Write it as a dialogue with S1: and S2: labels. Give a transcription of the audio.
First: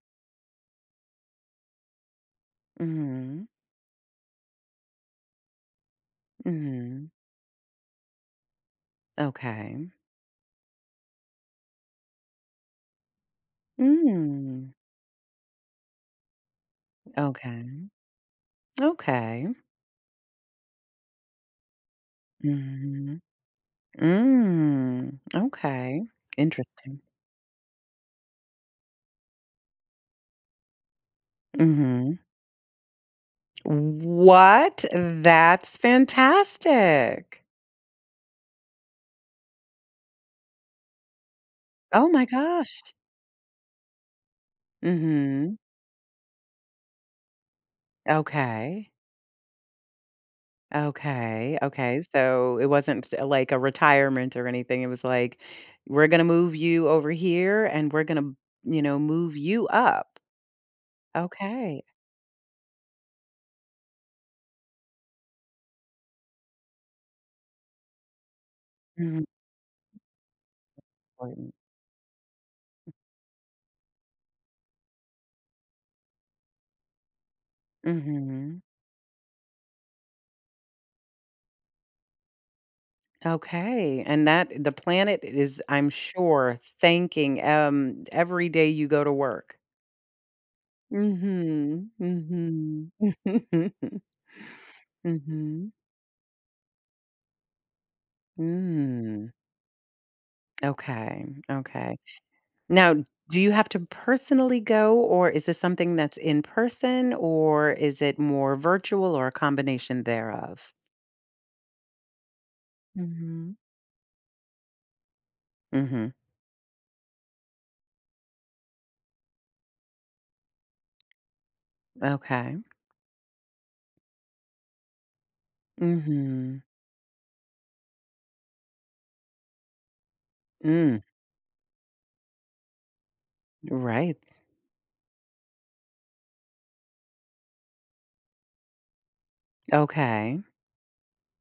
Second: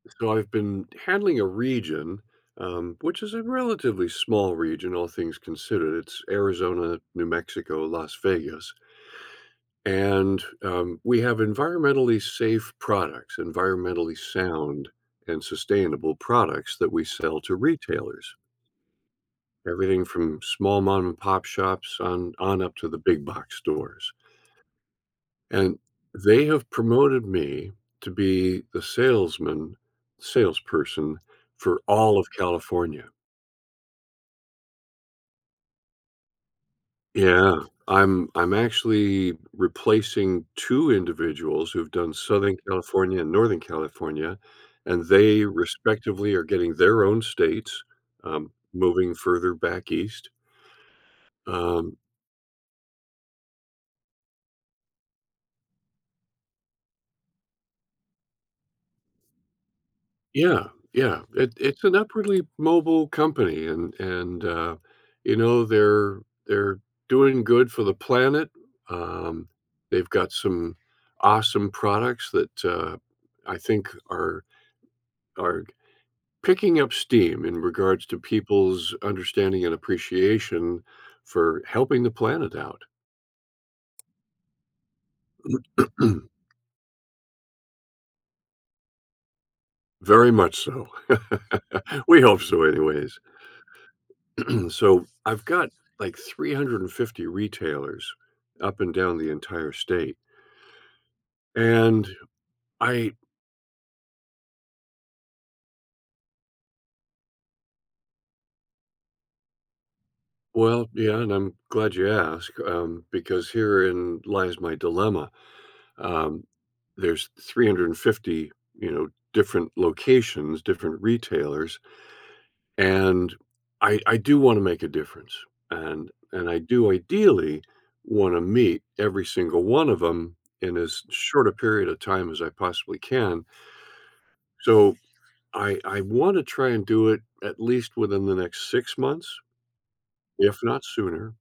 S1: So, I've been handling a region, um, which is a
S2: Mhm.
S1: relatively small region, all things considered, it's Arizona,
S2: Mhm.
S1: New Mexico, Las Vegas.
S2: Okay.
S1: And, um, we have environmentally safe products, environmentally
S2: Mm.
S1: sound and sustainable products that we sell to
S2: Okay.
S1: retailers.
S2: Okay.
S1: Everything from small mom and pop shops on on up to the
S2: Mhm.
S1: big box stores.
S2: Mm,
S1: And
S2: okay,
S1: they have
S2: interesting.
S1: promoted me to be the salesman salesperson for all
S2: Mhm.
S1: of California.
S2: What?! That's fantastic!
S1: Yeah, I'm I'm actually replacing 2 individuals who've
S2: Oh
S1: done
S2: my
S1: Southern
S2: gosh.
S1: California and Northern California, and they
S2: Mhm.
S1: respectively are getting their own states, um,
S2: Okay.
S1: moving further back East.
S2: Okay,
S1: Um
S2: okay, so it wasn't s like, a retirement or anything? It was like, "We're gonna move you over here, and we're gonna," you know, "move you up."
S1: Yeah, yeah, it it's
S2: Okay.
S1: an upwardly mobile company, and and, uh, you know, they're they're doing good for the planet,
S2: Mhm.
S1: um, they've got some
S2: [unintelligible] important.
S1: awesome products that, uh, I think are are g picking up steam in regards to
S2: Mhm.
S1: people's understanding and appreciation for helping the planet out.
S2: Okay, and that the planet is, I'm sure, thanking, um, every day you go to work.
S1: Very much so.
S2: Mhm,
S1: We hope so
S2: mhm.
S1: anyways. So, I've got,
S2: Mhm.
S1: like, 350 retailers up and down the
S2: Mm.
S1: entire state.
S2: Okay, okay.
S1: And
S2: Now,
S1: I
S2: do you have to personally go? Or is this something that's in-person? Or is it more virtual? Or a combination thereof?
S1: Well, yeah, and I'm glad you asked, um, because
S2: Mhm.
S1: herein lies my dilemma,
S2: Mhm.
S1: um, there's 350, you know, different locations, different retailers,
S2: Okay.
S1: and I I do wanna make a difference, and and I
S2: Mhm.
S1: do ideally wanna meet every single one of 'em in
S2: Mm.
S1: as short a period of time as I possibly can.
S2: Right.
S1: So, I I wanna try and do it at least within the next 6 months,
S2: Okay.
S1: if not sooner.